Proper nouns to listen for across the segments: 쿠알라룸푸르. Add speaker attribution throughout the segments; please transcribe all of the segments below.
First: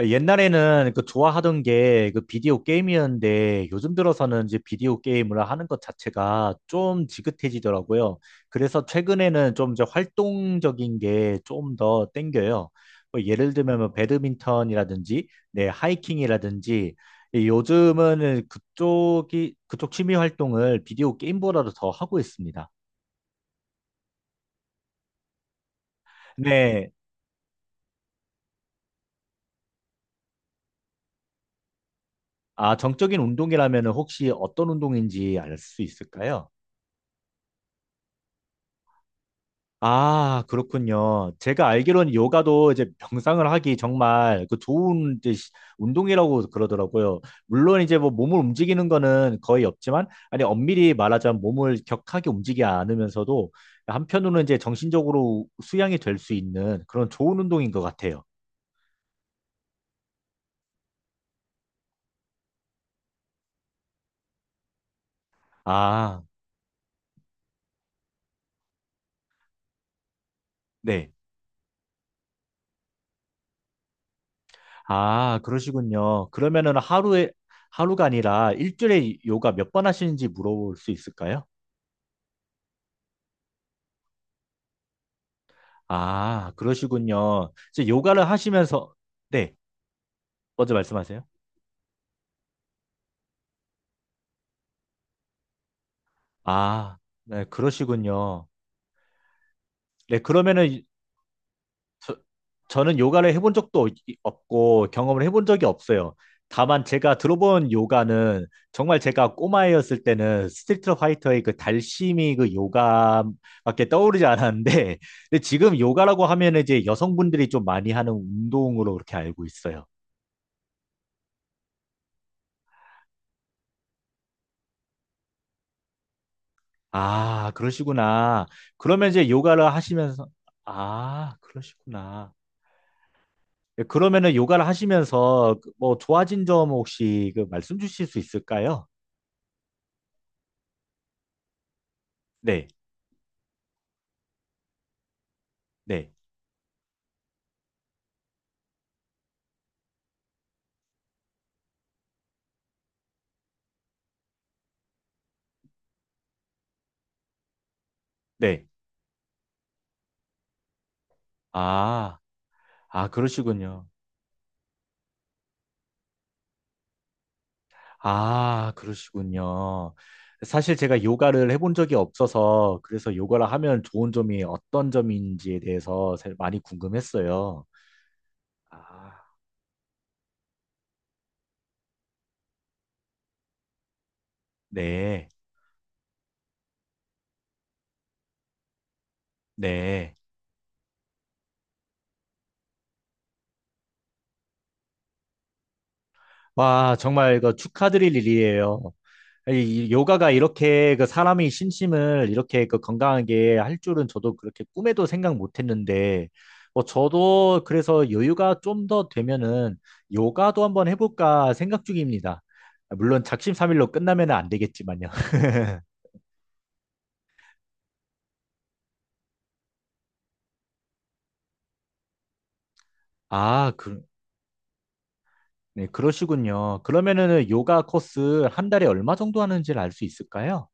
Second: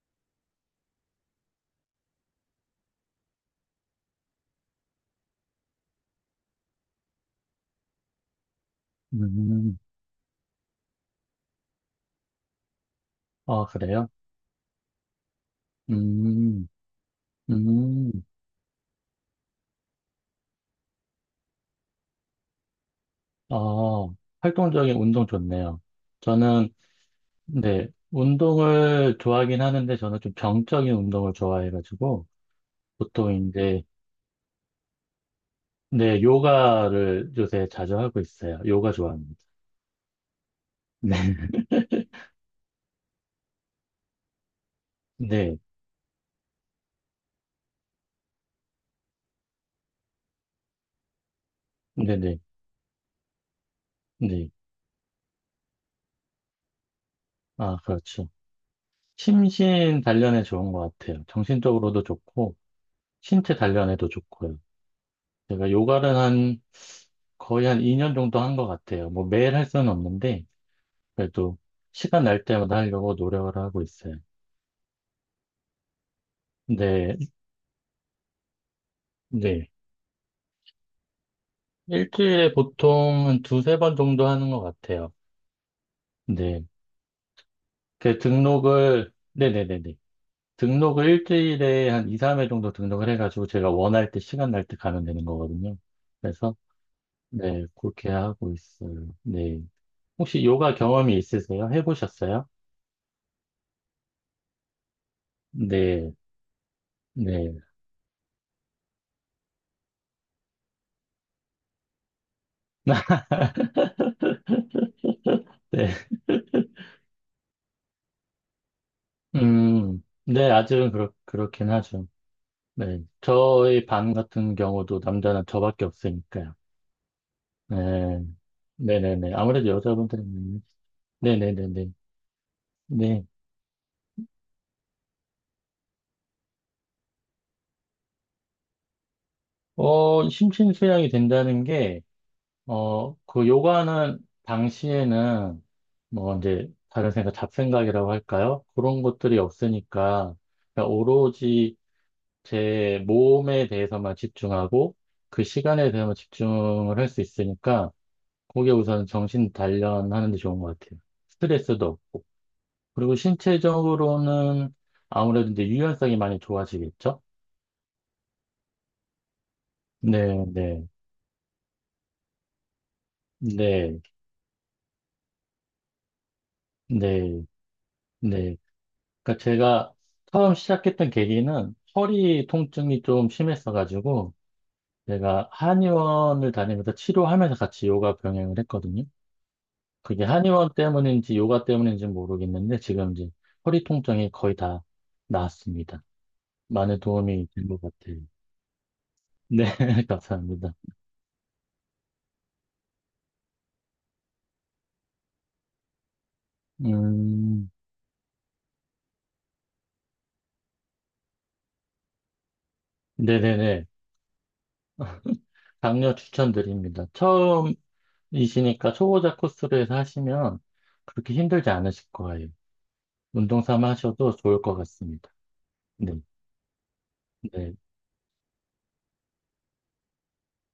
Speaker 1: 아, 옛날에는 그 좋아하던 게 그 비디오 게임이었는데 요즘 들어서는 이제 비디오 게임을 하는 것 자체가 좀 지긋해지더라고요. 그래서 최근에는 좀
Speaker 2: 음,
Speaker 1: 이제 활동적인 게 좀 더 땡겨요. 뭐 예를
Speaker 2: 아,
Speaker 1: 들면 뭐
Speaker 2: 그래요?
Speaker 1: 배드민턴이라든지 네,
Speaker 2: 음,
Speaker 1: 하이킹이라든지 이
Speaker 2: 음,
Speaker 1: 요즘은 그쪽 취미 활동을 비디오 게임보다도 더 하고 있습니다.
Speaker 2: 아, 활동적인 운동 좋네요. 저는,
Speaker 1: 네.
Speaker 2: 네, 운동을 좋아하긴 하는데, 저는 좀 병적인 운동을 좋아해가지고,
Speaker 1: 아, 정적인
Speaker 2: 보통 이제,
Speaker 1: 운동이라면 혹시 어떤 운동인지 알 수
Speaker 2: 네,
Speaker 1: 있을까요?
Speaker 2: 요가를 요새 자주 하고 있어요. 요가 좋아합니다.
Speaker 1: 아,
Speaker 2: 네,
Speaker 1: 그렇군요. 제가 알기로는 요가도 이제 명상을 하기 정말 그 좋은 이제
Speaker 2: 네,
Speaker 1: 운동이라고 그러더라고요. 물론 이제 뭐 몸을 움직이는 거는 거의 없지만, 아니, 엄밀히 말하자면 몸을
Speaker 2: 네,
Speaker 1: 격하게
Speaker 2: 네,
Speaker 1: 움직이지 않으면서도 한편으로는
Speaker 2: 네.
Speaker 1: 이제 정신적으로 수양이 될 수 있는 그런 좋은 운동인
Speaker 2: 아,
Speaker 1: 것 같아요.
Speaker 2: 그렇죠. 심신 단련에 좋은 것 같아요. 정신적으로도 좋고, 신체 단련에도 좋고요. 제가 요가를
Speaker 1: 아,
Speaker 2: 한 거의 한 2년 정도 한 것 같아요. 뭐 매일 할 수는 없는데
Speaker 1: 네.
Speaker 2: 그래도 시간 날 때마다 하려고 노력을 하고 있어요.
Speaker 1: 아, 그러시군요. 그러면은
Speaker 2: 네,
Speaker 1: 하루에, 하루가 아니라 일주일에 요가
Speaker 2: 네.
Speaker 1: 몇 번 하시는지 물어볼 수 있을까요?
Speaker 2: 일주일에 보통 한 두세 번 정도 하는 것 같아요.
Speaker 1: 아,
Speaker 2: 네.
Speaker 1: 그러시군요. 이제
Speaker 2: 그
Speaker 1: 요가를 하시면서,
Speaker 2: 등록을
Speaker 1: 네,
Speaker 2: 네네네네.
Speaker 1: 먼저
Speaker 2: 등록을
Speaker 1: 말씀하세요.
Speaker 2: 일주일에 한 2, 3회 정도 등록을 해가지고 제가 원할 때 시간 날 때 가면 되는 거거든요. 그래서
Speaker 1: 아, 네,
Speaker 2: 네, 그렇게
Speaker 1: 그러시군요.
Speaker 2: 하고 있어요. 네.
Speaker 1: 네,
Speaker 2: 혹시
Speaker 1: 그러면은
Speaker 2: 요가 경험이 있으세요?
Speaker 1: 저,
Speaker 2: 해보셨어요?
Speaker 1: 저는 요가를 해본 적도 없고 경험을 해본 적이
Speaker 2: 네.
Speaker 1: 없어요. 다만 제가
Speaker 2: 네.
Speaker 1: 들어본 요가는 정말 제가 꼬마였을 때는 스트리트 파이터의 그 달심이 그 요가밖에 떠오르지 않았는데, 근데 지금
Speaker 2: 네.
Speaker 1: 요가라고 하면 이제 여성분들이 좀 많이 하는 운동으로 그렇게 알고 있어요.
Speaker 2: 네, 아직은 그렇긴 하죠. 네. 저희 반 같은 경우도 남자는 저밖에 없으니까요.
Speaker 1: 아,
Speaker 2: 네.
Speaker 1: 그러시구나. 그러면 이제
Speaker 2: 네네네. 아무래도
Speaker 1: 요가를
Speaker 2: 여자분들이
Speaker 1: 하시면서,
Speaker 2: 많이
Speaker 1: 아,
Speaker 2: 네네네네.
Speaker 1: 그러시구나.
Speaker 2: 네.
Speaker 1: 예, 그러면은 요가를 하시면서 그뭐 좋아진 점 혹시 그 말씀 주실 수 있을까요?
Speaker 2: 어, 심신수양이 된다는 게,
Speaker 1: 네,
Speaker 2: 어, 그 요가는 당시에는
Speaker 1: 네,
Speaker 2: 뭐 이제 다른 생각, 잡생각이라고 할까요? 그런 것들이 없으니까 그러니까 오로지 제 몸에 대해서만 집중하고 그 시간에 대해서만 집중을 할 수 있으니까
Speaker 1: 네.
Speaker 2: 그게 우선 정신 단련하는 데 좋은 것 같아요. 스트레스도
Speaker 1: 아,
Speaker 2: 없고.
Speaker 1: 아,
Speaker 2: 그리고
Speaker 1: 그러시군요.
Speaker 2: 신체적으로는 아무래도 이제 유연성이 많이 좋아지겠죠?
Speaker 1: 아, 그러시군요.
Speaker 2: 네,
Speaker 1: 사실
Speaker 2: 네,
Speaker 1: 제가 요가를 해본 적이 없어서 그래서 요가를 하면
Speaker 2: 네,
Speaker 1: 좋은 점이 어떤 점인지에 대해서 사실 많이
Speaker 2: 네,
Speaker 1: 궁금했어요.
Speaker 2: 네.
Speaker 1: 아,
Speaker 2: 그러니까 제가 처음 시작했던 계기는 허리 통증이 좀 심했어가지고
Speaker 1: 네,
Speaker 2: 제가 한의원을 다니면서 치료하면서 같이 요가 병행을 했거든요.
Speaker 1: 네.
Speaker 2: 그게 한의원 때문인지 요가 때문인지 모르겠는데 지금 이제 허리 통증이 거의 다 나았습니다.
Speaker 1: 와,
Speaker 2: 많은
Speaker 1: 정말
Speaker 2: 도움이
Speaker 1: 이거
Speaker 2: 된 것
Speaker 1: 축하드릴
Speaker 2: 같아요.
Speaker 1: 일이에요.
Speaker 2: 네,
Speaker 1: 이 요가가
Speaker 2: 감사합니다.
Speaker 1: 이렇게 그 사람의 심심을 이렇게 그 건강하게 할 줄은 저도 그렇게 꿈에도 생각 못 했는데, 뭐 저도
Speaker 2: 음,
Speaker 1: 그래서 여유가 좀 더 되면은 요가도 한번 해볼까 생각 중입니다. 물론
Speaker 2: 네네네.
Speaker 1: 작심삼일로 끝나면 안 되겠지만요.
Speaker 2: 강력 추천드립니다. 처음이시니까 초보자 코스로 해서 하시면 그렇게 힘들지 않으실 거예요. 운동
Speaker 1: 아,
Speaker 2: 삼아
Speaker 1: 그,
Speaker 2: 하셔도 좋을 것 같습니다.
Speaker 1: 네,
Speaker 2: 네,
Speaker 1: 그러시군요. 그러면은
Speaker 2: 네.
Speaker 1: 요가 코스 한 달에 얼마 정도 하는지를 알 수 있을까요?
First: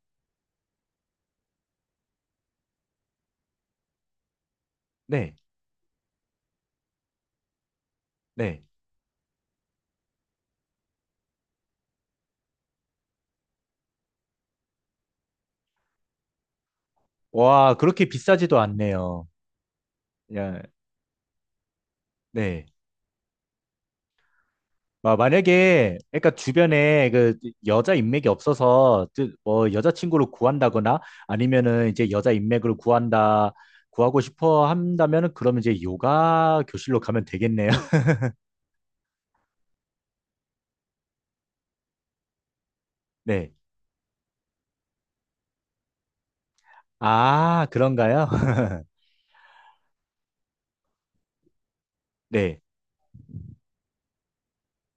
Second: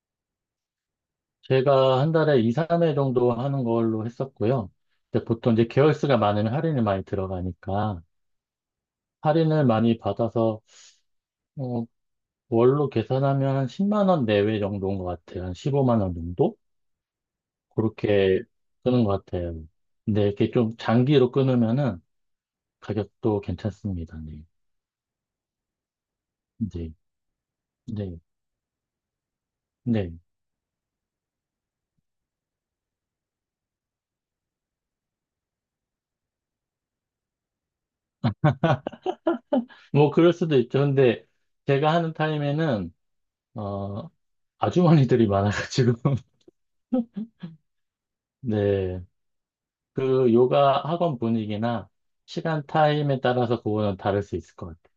Speaker 2: 제가 한 달에 2, 3회 정도 하는 걸로 했었고요. 근데
Speaker 1: 네,
Speaker 2: 보통 이제 개월 수가 많으면 할인이 많이 들어가니까
Speaker 1: 네.
Speaker 2: 할인을 많이 받아서 어, 월로 계산하면 한 10만 원 내외 정도인 것 같아요. 한 15만 원 정도?
Speaker 1: 와, 그렇게
Speaker 2: 그렇게
Speaker 1: 비싸지도
Speaker 2: 끄는 것
Speaker 1: 않네요.
Speaker 2: 같아요. 근데 이렇게
Speaker 1: 야,
Speaker 2: 좀 장기로 끊으면은
Speaker 1: 네.
Speaker 2: 가격도 괜찮습니다. 네.
Speaker 1: 아, 만약에 그러니까
Speaker 2: 네.
Speaker 1: 주변에 그 여자
Speaker 2: 네.
Speaker 1: 인맥이 없어서 그 뭐
Speaker 2: 네.
Speaker 1: 여자친구를 구한다거나 아니면은 이제 여자 인맥을 구한다 구하고 싶어 한다면은 그러면 이제 요가 교실로 가면 되겠네요.
Speaker 2: 뭐 그럴 수도 있죠. 근데 제가 하는 타임에는
Speaker 1: 네.
Speaker 2: 어, 아주머니들이 많아가지고
Speaker 1: 아, 그런가요?
Speaker 2: 네. 그 요가 학원 분위기나
Speaker 1: 네.
Speaker 2: 시간 타임에 따라서 그거는 다를 수 있을 것 같아요.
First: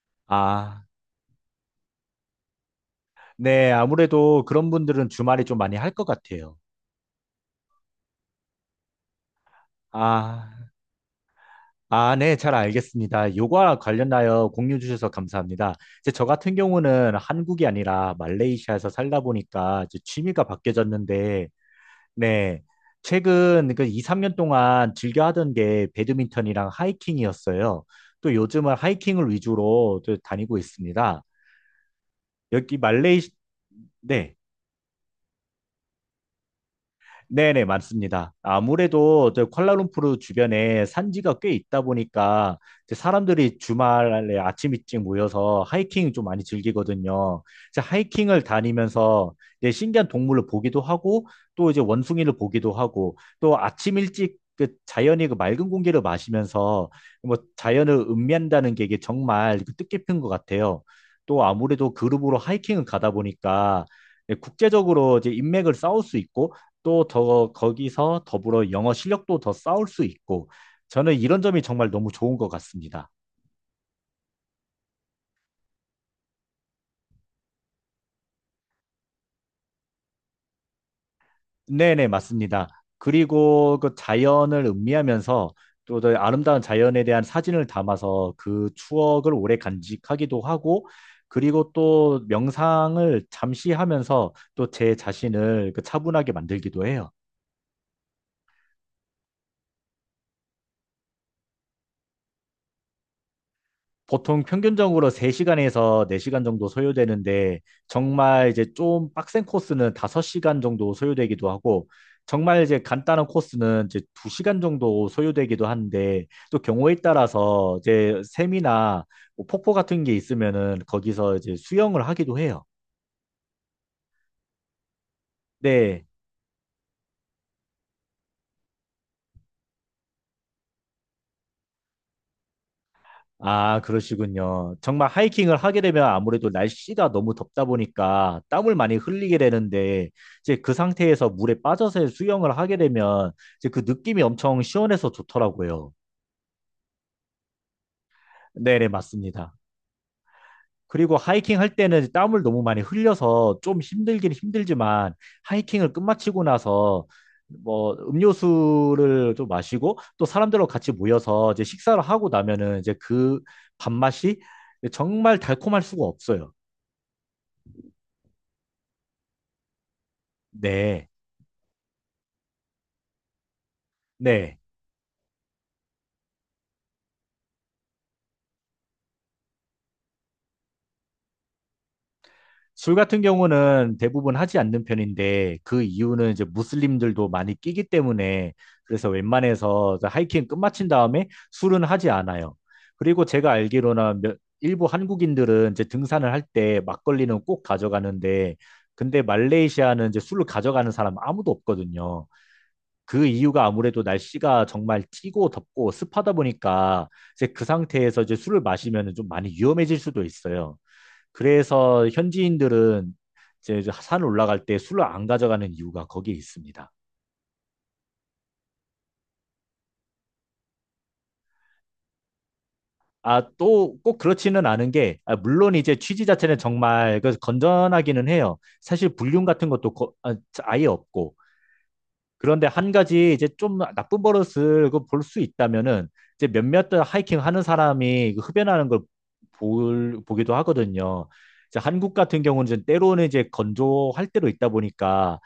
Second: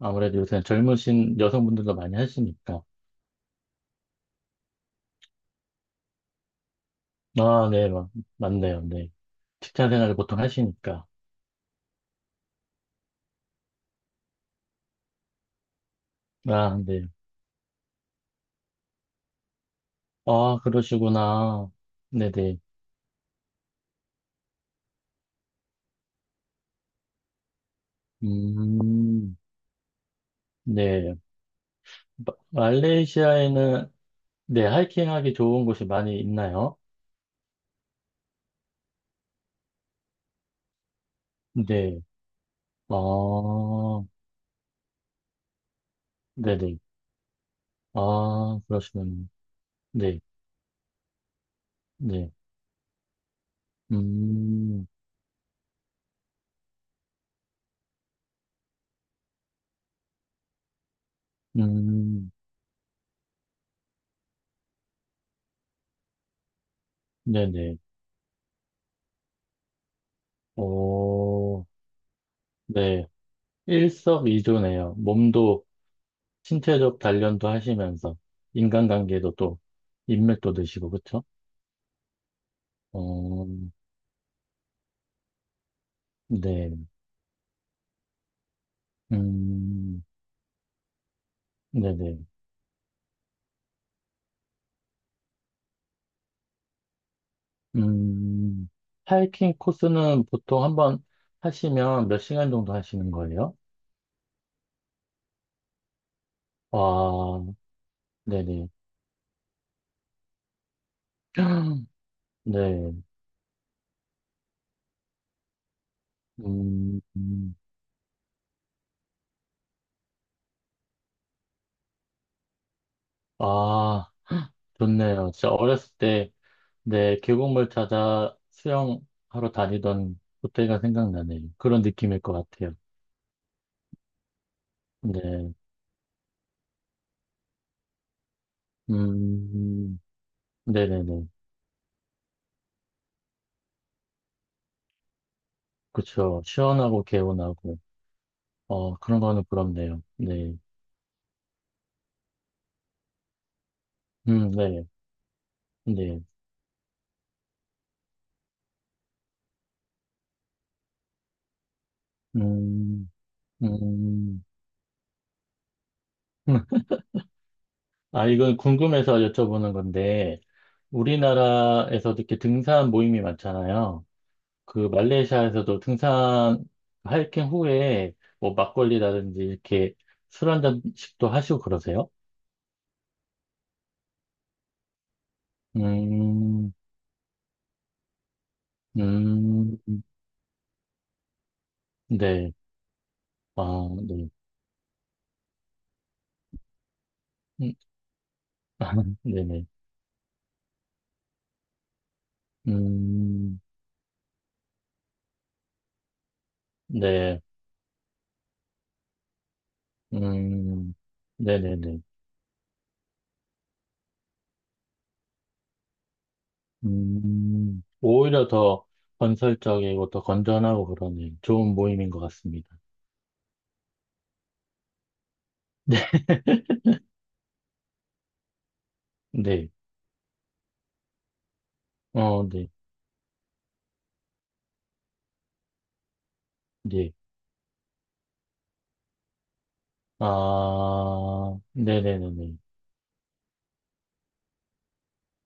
Speaker 2: 아무래도 요새는
Speaker 1: 아,
Speaker 2: 젊으신 여성분들도 많이 하시니까.
Speaker 1: 네. 아무래도 그런 분들은 주말에 좀 많이 할 것 같아요.
Speaker 2: 아, 네, 맞네요. 네. 직장 생활을 보통
Speaker 1: 아.
Speaker 2: 하시니까.
Speaker 1: 아, 네, 잘 알겠습니다. 요거와 관련하여 공유 주셔서 감사합니다. 이제 저 같은
Speaker 2: 아, 네.
Speaker 1: 경우는 한국이 아니라 말레이시아에서 살다 보니까 이제 취미가
Speaker 2: 아,
Speaker 1: 바뀌어졌는데,
Speaker 2: 그러시구나. 네네.
Speaker 1: 네, 최근 그 2, 3년 동안 즐겨 하던 게 배드민턴이랑 하이킹이었어요. 또 요즘은 하이킹을
Speaker 2: 음,
Speaker 1: 위주로 또 다니고
Speaker 2: 네.
Speaker 1: 있습니다.
Speaker 2: 마-
Speaker 1: 여기 말레이시,
Speaker 2: 말레이시아에는,
Speaker 1: 네.
Speaker 2: 네, 하이킹하기 좋은 곳이 많이 있나요?
Speaker 1: 네네, 맞습니다. 아무래도 저 쿠알라룸푸르 주변에 산지가 꽤 있다
Speaker 2: 네.
Speaker 1: 보니까 이제
Speaker 2: 아,
Speaker 1: 사람들이 주말에 아침 일찍 모여서 하이킹 좀 많이
Speaker 2: 네네.
Speaker 1: 즐기거든요. 이제 하이킹을
Speaker 2: 아, 그러시면,
Speaker 1: 다니면서 이제 신기한
Speaker 2: 네,
Speaker 1: 동물을 보기도 하고 또 이제
Speaker 2: 네.
Speaker 1: 원숭이를 보기도 하고 또 아침 일찍 그
Speaker 2: 음,
Speaker 1: 자연이 그 맑은 공기를 마시면서 뭐 자연을 음미한다는 게 이게 정말 그 뜻깊은 것 같아요. 또 아무래도
Speaker 2: 음,
Speaker 1: 그룹으로 하이킹을 가다 보니까 국제적으로 이제 인맥을 쌓을 수 있고 또 더
Speaker 2: 네네.
Speaker 1: 거기서 더불어 영어 실력도 더 쌓을 수 있고 저는 이런 점이
Speaker 2: 오,
Speaker 1: 정말 너무 좋은 것
Speaker 2: 네.
Speaker 1: 같습니다.
Speaker 2: 일석이조네요. 몸도 신체적 단련도 하시면서 인간관계도 또 인맥도 드시고 그쵸?
Speaker 1: 네네, 맞습니다.
Speaker 2: 어,
Speaker 1: 그리고 그 자연을 음미하면서 또더 아름다운
Speaker 2: 네,
Speaker 1: 자연에 대한 사진을 담아서 그 추억을 오래
Speaker 2: 음,
Speaker 1: 간직하기도 하고 그리고
Speaker 2: 네네,
Speaker 1: 또 명상을 잠시 하면서 또 제 자신을 그 차분하게 만들기도 해요.
Speaker 2: 음, 하이킹 코스는 보통 한번 하시면 몇 시간 정도 하시는 거예요?
Speaker 1: 보통 평균적으로 3시간에서 4시간 정도
Speaker 2: 와,
Speaker 1: 소요되는데 정말
Speaker 2: 네네,
Speaker 1: 이제 좀 빡센 코스는 5시간 정도 소요되기도 하고 정말 이제
Speaker 2: 네,
Speaker 1: 간단한 코스는 이제 2시간 정도 소요되기도 하는데 또 경우에
Speaker 2: 음, 음.
Speaker 1: 따라서 이제 샘이나 뭐 폭포 같은 게 있으면은 거기서 이제 수영을 하기도 해요.
Speaker 2: 아, 좋네요. 진짜 어렸을
Speaker 1: 네.
Speaker 2: 때, 네, 계곡물 찾아 수영하러 다니던 그때가 생각나네요. 그런 느낌일 것 같아요.
Speaker 1: 아, 그러시군요. 정말
Speaker 2: 네.
Speaker 1: 하이킹을 하게 되면 아무래도 날씨가 너무 덥다 보니까 땀을 많이 흘리게
Speaker 2: 음,
Speaker 1: 되는데 이제 그
Speaker 2: 네네네.
Speaker 1: 상태에서 물에 빠져서 수영을 하게 되면 이제 그 느낌이 엄청 시원해서 좋더라고요.
Speaker 2: 그쵸. 시원하고 개운하고,
Speaker 1: 네네,
Speaker 2: 어, 그런 거는
Speaker 1: 맞습니다.
Speaker 2: 부럽네요. 네.
Speaker 1: 그리고 하이킹 할 때는 땀을 너무 많이 흘려서 좀 힘들긴
Speaker 2: 네.
Speaker 1: 힘들지만 하이킹을
Speaker 2: 네.
Speaker 1: 끝마치고 나서 뭐 음료수를 좀 마시고 또 사람들하고 같이 모여서 이제 식사를 하고 나면은 이제
Speaker 2: 음,
Speaker 1: 그 밥맛이
Speaker 2: 음.
Speaker 1: 정말 달콤할 수가 없어요.
Speaker 2: 아, 이건 궁금해서 여쭤보는 건데,
Speaker 1: 네,
Speaker 2: 우리나라에서 이렇게 등산 모임이 많잖아요.
Speaker 1: 네.
Speaker 2: 그 말레이시아에서도 등산, 하이킹 후에 뭐 막걸리라든지 이렇게 술 한잔씩도 하시고 그러세요?
Speaker 1: 술 같은 경우는 대부분 하지 않는 편인데 그 이유는 이제
Speaker 2: 음,
Speaker 1: 무슬림들도 많이 끼기 때문에 그래서
Speaker 2: 음,
Speaker 1: 웬만해서 하이킹 끝마친 다음에 술은 하지
Speaker 2: 네.
Speaker 1: 않아요. 그리고 제가
Speaker 2: 아,
Speaker 1: 알기로는
Speaker 2: 네.
Speaker 1: 일부 한국인들은 이제 등산을 할 때 막걸리는 꼭
Speaker 2: 음,
Speaker 1: 가져가는데 근데
Speaker 2: 네네.
Speaker 1: 말레이시아는 이제 술을 가져가는 사람 아무도 없거든요. 그
Speaker 2: 음,
Speaker 1: 이유가 아무래도 날씨가 정말 찌고 덥고 습하다 보니까
Speaker 2: 네,
Speaker 1: 이제 그 상태에서 이제 술을 마시면 좀 많이 위험해질 수도 있어요.
Speaker 2: 음, 네네네.
Speaker 1: 그래서 현지인들은 이제 저산 올라갈 때 술을 안 가져가는 이유가 거기에 있습니다.
Speaker 2: 오히려 더 건설적이고 더 건전하고 그러네. 좋은 모임인 것 같습니다.
Speaker 1: 아, 또 꼭 그렇지는 않은 게, 아, 물론 이제 취지 자체는 정말 그 건전하기는 해요. 사실 불륜 같은
Speaker 2: 네,
Speaker 1: 것도 아예 없고,
Speaker 2: 어,
Speaker 1: 그런데
Speaker 2: 네,
Speaker 1: 한 가지 이제 좀 나쁜 버릇을 그 볼수 있다면은 이제 몇몇
Speaker 2: 네.
Speaker 1: 하이킹 하는 사람이 그 흡연하는 걸 보기도 하거든요.
Speaker 2: 아,
Speaker 1: 이제 한국 같은
Speaker 2: 네네네네.
Speaker 1: 경우는 이제 때로는 이제 건조할 때로 있다 보니까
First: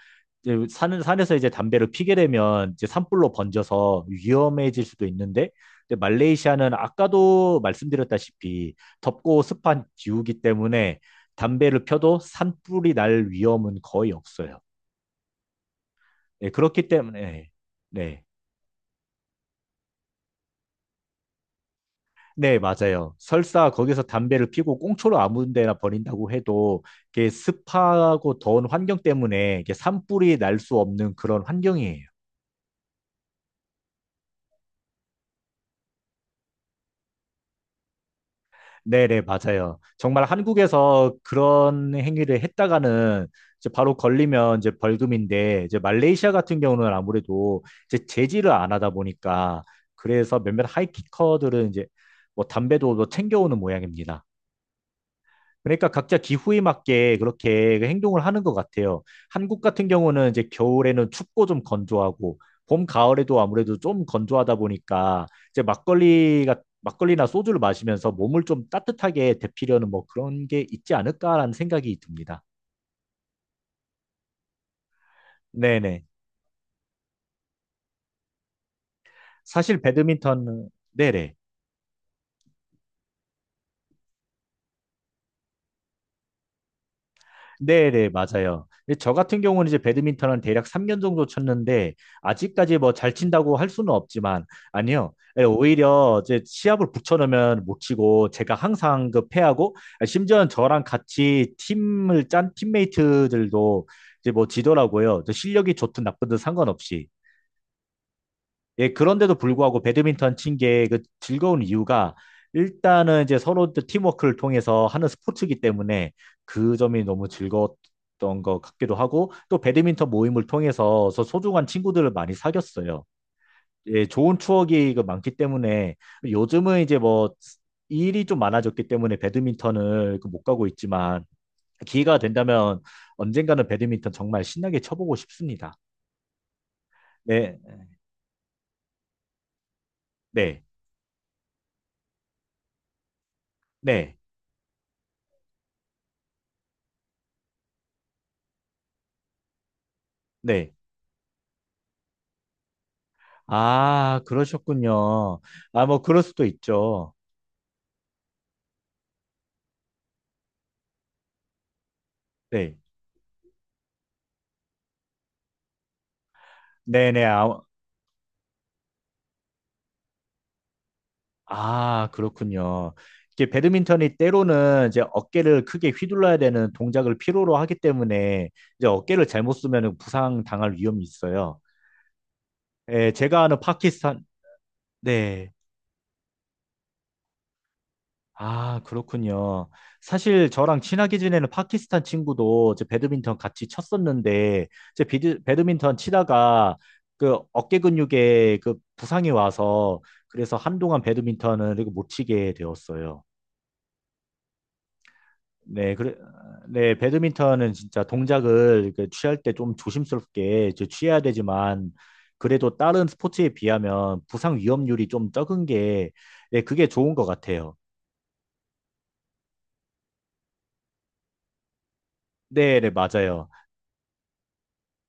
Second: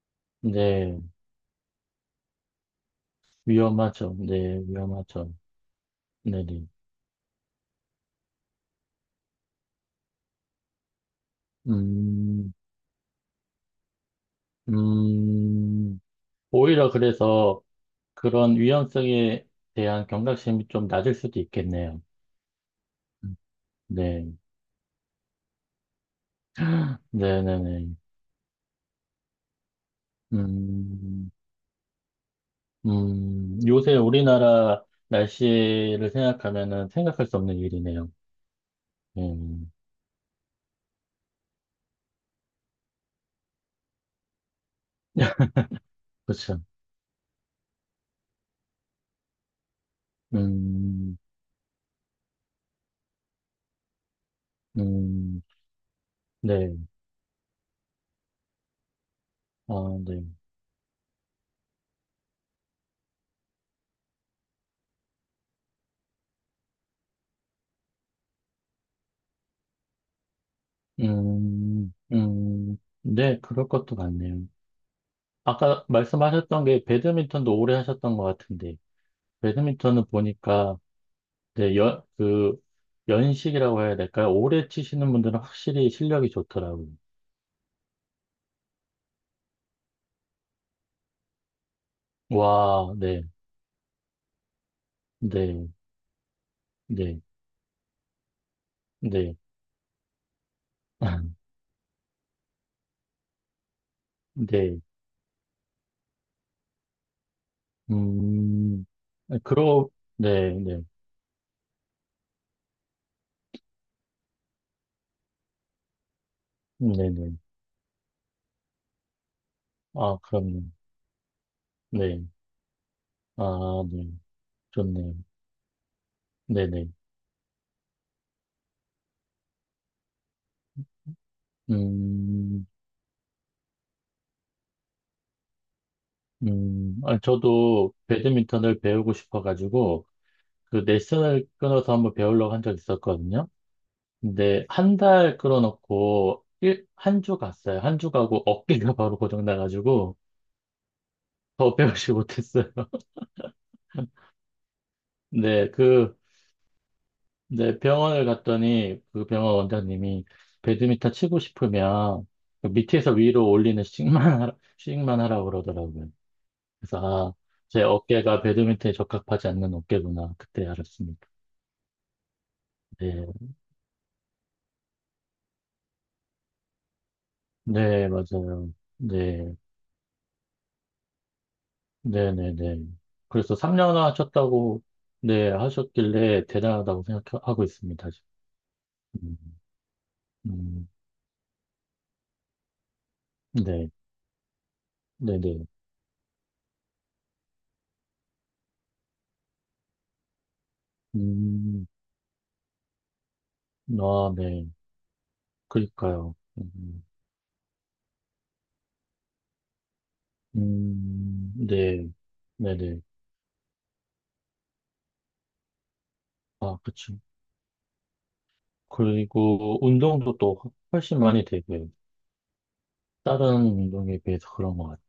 Speaker 1: 이제
Speaker 2: 네,
Speaker 1: 산에서 이제 담배를 피게 되면 이제 산불로 번져서
Speaker 2: 위험하죠. 네,
Speaker 1: 위험해질 수도
Speaker 2: 위험하죠.
Speaker 1: 있는데 근데
Speaker 2: 네네.
Speaker 1: 말레이시아는 아까도 말씀드렸다시피 덥고 습한 기후기 때문에 담배를 펴도
Speaker 2: 음,
Speaker 1: 산불이 날 위험은 거의 없어요.
Speaker 2: 음,
Speaker 1: 네, 그렇기
Speaker 2: 오히려
Speaker 1: 때문에
Speaker 2: 그래서
Speaker 1: 네.
Speaker 2: 그런 위험성에 대한 경각심이 좀 낮을 수도 있겠네요.
Speaker 1: 네, 맞아요. 설사 거기서
Speaker 2: 네,
Speaker 1: 담배를 피고 꽁초로 아무 데나 버린다고 해도 이게
Speaker 2: 네네네.
Speaker 1: 습하고 더운 환경 때문에 이게 산불이 날 수 없는
Speaker 2: 음,
Speaker 1: 그런 환경이에요.
Speaker 2: 요새 우리나라 날씨를 생각하면은 생각할 수 없는 일이네요.
Speaker 1: 네, 네,
Speaker 2: 음,
Speaker 1: 맞아요. 정말 한국에서 그런 행위를 했다가는 이제 바로 걸리면 이제 벌금인데 이제 말레이시아 같은
Speaker 2: 그렇죠.
Speaker 1: 경우는 아무래도 이제 제지를 안 하다 보니까 그래서 몇몇
Speaker 2: 음,
Speaker 1: 하이킥커들은 이제 뭐 담배도 뭐 챙겨오는 모양입니다.
Speaker 2: 음,
Speaker 1: 그러니까 각자 기후에
Speaker 2: 네,
Speaker 1: 맞게 그렇게 행동을 하는 것 같아요. 한국 같은
Speaker 2: 아, 네.
Speaker 1: 경우는 이제 겨울에는 춥고 좀 건조하고 봄, 가을에도 아무래도 좀 건조하다 보니까 이제 막걸리가 막걸리나 소주를 마시면서 몸을 좀 따뜻하게 데피려는 뭐 그런 게 있지 않을까라는 생각이 듭니다.
Speaker 2: 네, 그럴 것도 같네요. 아까
Speaker 1: 네네.
Speaker 2: 말씀하셨던 게 배드민턴도 오래 하셨던 것 같은데,
Speaker 1: 사실
Speaker 2: 배드민턴은
Speaker 1: 배드민턴,
Speaker 2: 보니까,
Speaker 1: 네네.
Speaker 2: 네, 연식이라고 해야 될까요? 오래 치시는 분들은 확실히 실력이 좋더라고요.
Speaker 1: 네네, 맞아요. 근데 저 같은 경우는 이제 배드민턴은 대략 3년 정도 쳤는데, 아직까지 뭐
Speaker 2: 와,
Speaker 1: 잘
Speaker 2: 네,
Speaker 1: 친다고 할 수는 없지만, 아니요. 예,
Speaker 2: 네,
Speaker 1: 오히려 이제 시합을
Speaker 2: 네,
Speaker 1: 붙여놓으면 못 치고, 제가 항상 그
Speaker 2: 네.
Speaker 1: 패하고, 예, 심지어 저랑 같이 팀을 짠 팀메이트들도 이제 뭐
Speaker 2: 네.
Speaker 1: 지더라고요. 저 실력이 좋든 나쁘든 상관없이.
Speaker 2: 음,
Speaker 1: 예, 그런데도
Speaker 2: 네,
Speaker 1: 불구하고
Speaker 2: 그러,
Speaker 1: 배드민턴
Speaker 2: 네,
Speaker 1: 친
Speaker 2: 네.
Speaker 1: 게 그 즐거운 이유가 일단은 이제 서로 또 팀워크를 통해서 하는 스포츠이기 때문에 그 점이 너무
Speaker 2: 네네.
Speaker 1: 즐거웠던 것 같기도 하고 또 배드민턴
Speaker 2: 아,
Speaker 1: 모임을
Speaker 2: 그럼요.
Speaker 1: 통해서 소중한 친구들을
Speaker 2: 네.
Speaker 1: 많이 사귀었어요.
Speaker 2: 아,
Speaker 1: 예,
Speaker 2: 네.
Speaker 1: 좋은 추억이 그
Speaker 2: 좋네요.
Speaker 1: 많기 때문에 요즘은
Speaker 2: 네네.
Speaker 1: 이제 뭐 일이 좀 많아졌기 때문에 배드민턴을 그못 가고 있지만 기회가
Speaker 2: 음,
Speaker 1: 된다면 언젠가는 배드민턴 정말 신나게 쳐보고 싶습니다.
Speaker 2: 아,
Speaker 1: 네,
Speaker 2: 저도 배드민턴을 배우고 싶어가지고,
Speaker 1: 네,
Speaker 2: 그 레슨을 끊어서 한번 배우려고 한 적 있었거든요.
Speaker 1: 네,
Speaker 2: 근데 한 달 끊어놓고, 일, 한 주 갔어요. 한 주 가고 어깨가 바로 고장나가지고,
Speaker 1: 네.
Speaker 2: 더 배우지 못했어요.
Speaker 1: 아, 그러셨군요.
Speaker 2: 네,
Speaker 1: 아, 뭐,
Speaker 2: 그,
Speaker 1: 그럴 수도 있죠.
Speaker 2: 네, 병원을 갔더니 그 병원 원장님이 배드민턴 치고 싶으면 그
Speaker 1: 네.
Speaker 2: 밑에서 위로 올리는 스윙만 하라, 스윙만 하라고 그러더라고요.
Speaker 1: 네네.
Speaker 2: 그래서 아,
Speaker 1: 아,
Speaker 2: 제 어깨가 배드민턴에 적합하지 않는 어깨구나. 그때 알았습니다.
Speaker 1: 아, 그렇군요.
Speaker 2: 네,
Speaker 1: 이게 배드민턴이 때로는 이제 어깨를 크게 휘둘러야 되는 동작을 필요로 하기
Speaker 2: 네,
Speaker 1: 때문에
Speaker 2: 맞아요.
Speaker 1: 이제 어깨를 잘못
Speaker 2: 네,
Speaker 1: 쓰면 부상 당할 위험이 있어요.
Speaker 2: 네, 네, 네.
Speaker 1: 예, 제가
Speaker 2: 그래서
Speaker 1: 아는
Speaker 2: 3년을
Speaker 1: 파키스탄,
Speaker 2: 하셨다고, 네,
Speaker 1: 네.
Speaker 2: 하셨길래 대단하다고 생각하고 있습니다. 지금.
Speaker 1: 아,
Speaker 2: 음,
Speaker 1: 그렇군요. 사실 저랑
Speaker 2: 음,
Speaker 1: 친하게 지내는 파키스탄 친구도 제 배드민턴 같이
Speaker 2: 네,
Speaker 1: 쳤었는데,
Speaker 2: 네, 네.
Speaker 1: 배드민턴 치다가 그 어깨 근육에 그 부상이 와서 그래서 한동안 배드민턴을
Speaker 2: 음,
Speaker 1: 이거 못 치게 되었어요.
Speaker 2: 아, 네.
Speaker 1: 네, 그래,
Speaker 2: 그러니까요.
Speaker 1: 네,
Speaker 2: 음.
Speaker 1: 배드민턴은 진짜 동작을 그 취할 때 좀 조심스럽게 이제 취해야 되지만,
Speaker 2: 네,
Speaker 1: 그래도
Speaker 2: 네네.
Speaker 1: 다른 스포츠에 비하면 부상 위험률이 좀 적은 게, 네,
Speaker 2: 아,
Speaker 1: 그게 좋은
Speaker 2: 그쵸.
Speaker 1: 것 같아요.
Speaker 2: 그리고 운동도 또 훨씬 많이 되고요.
Speaker 1: 네, 네, 맞아요.
Speaker 2: 다른 운동에 비해서 그런 것 같아요.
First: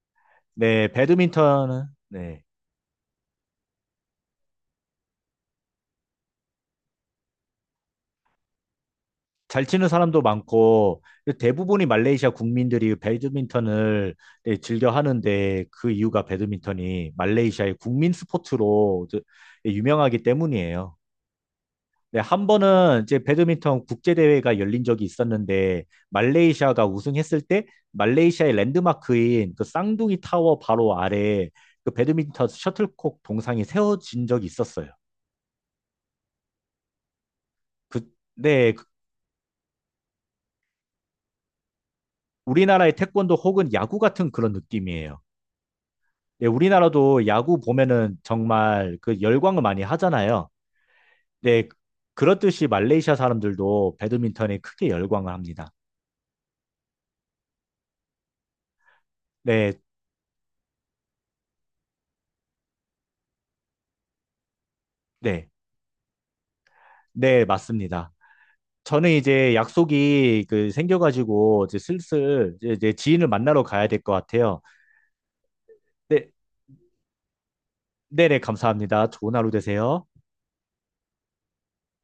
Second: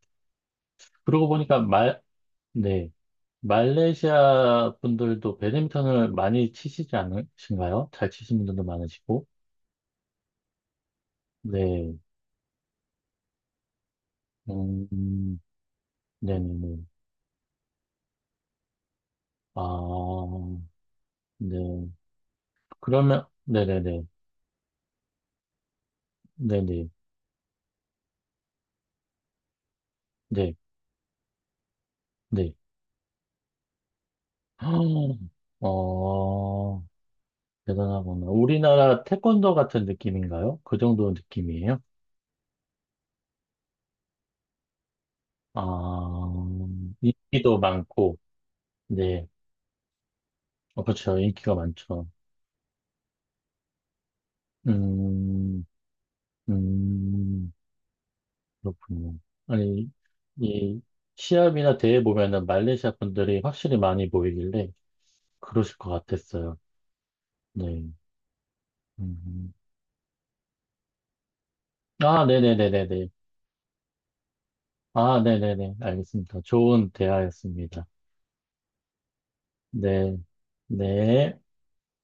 Speaker 1: 네,
Speaker 2: 그러고 보니까
Speaker 1: 배드민턴은 네.
Speaker 2: 네, 말레이시아 분들도 배드민턴을 많이 치시지 않으신가요? 잘 치시는 분들도 많으시고.
Speaker 1: 잘 치는 사람도 많고 대부분이
Speaker 2: 네,
Speaker 1: 말레이시아 국민들이 배드민턴을 네, 즐겨
Speaker 2: 음,
Speaker 1: 하는데 그 이유가
Speaker 2: 네네네.
Speaker 1: 배드민턴이 말레이시아의 국민 스포츠로 유명하기
Speaker 2: 아,
Speaker 1: 때문이에요.
Speaker 2: 네.
Speaker 1: 네, 한 번은 이제
Speaker 2: 그러면,
Speaker 1: 배드민턴
Speaker 2: 네네네.
Speaker 1: 국제대회가 열린 적이 있었는데 말레이시아가
Speaker 2: 네네.
Speaker 1: 우승했을 때 말레이시아의 랜드마크인 그 쌍둥이
Speaker 2: 네,
Speaker 1: 타워 바로 아래 그 배드민턴
Speaker 2: 네.
Speaker 1: 셔틀콕 동상이 세워진 적이 있었어요.
Speaker 2: 어,
Speaker 1: 그,
Speaker 2: 대단하구나.
Speaker 1: 네, 그
Speaker 2: 우리나라 태권도 같은 느낌인가요? 그 정도 느낌이에요?
Speaker 1: 우리나라의 태권도 혹은 야구 같은 그런 느낌이에요.
Speaker 2: 아,
Speaker 1: 네, 우리나라도 야구
Speaker 2: 인기도
Speaker 1: 보면은
Speaker 2: 많고,
Speaker 1: 정말 그
Speaker 2: 네.
Speaker 1: 열광을 많이 하잖아요.
Speaker 2: 어, 그렇죠. 인기가
Speaker 1: 네,
Speaker 2: 많죠.
Speaker 1: 그렇듯이 말레이시아 사람들도 배드민턴에 크게 열광을
Speaker 2: 음,
Speaker 1: 합니다.
Speaker 2: 음, 그렇군요.
Speaker 1: 네,
Speaker 2: 아니, 이 시합이나 대회 보면은 말레이시아 분들이 확실히 많이 보이길래
Speaker 1: 네,
Speaker 2: 그러실 것 같았어요.
Speaker 1: 네,
Speaker 2: 네.
Speaker 1: 맞습니다. 저는
Speaker 2: 음.
Speaker 1: 이제 약속이 그 생겨가지고 이제
Speaker 2: 아,
Speaker 1: 슬슬 이제
Speaker 2: 네네네네네.
Speaker 1: 지인을 만나러 가야 될 것 같아요.
Speaker 2: 아, 네네네.
Speaker 1: 네,
Speaker 2: 알겠습니다. 좋은 대화였습니다.
Speaker 1: 네네, 감사합니다. 좋은 하루 되세요.
Speaker 2: 네. 네.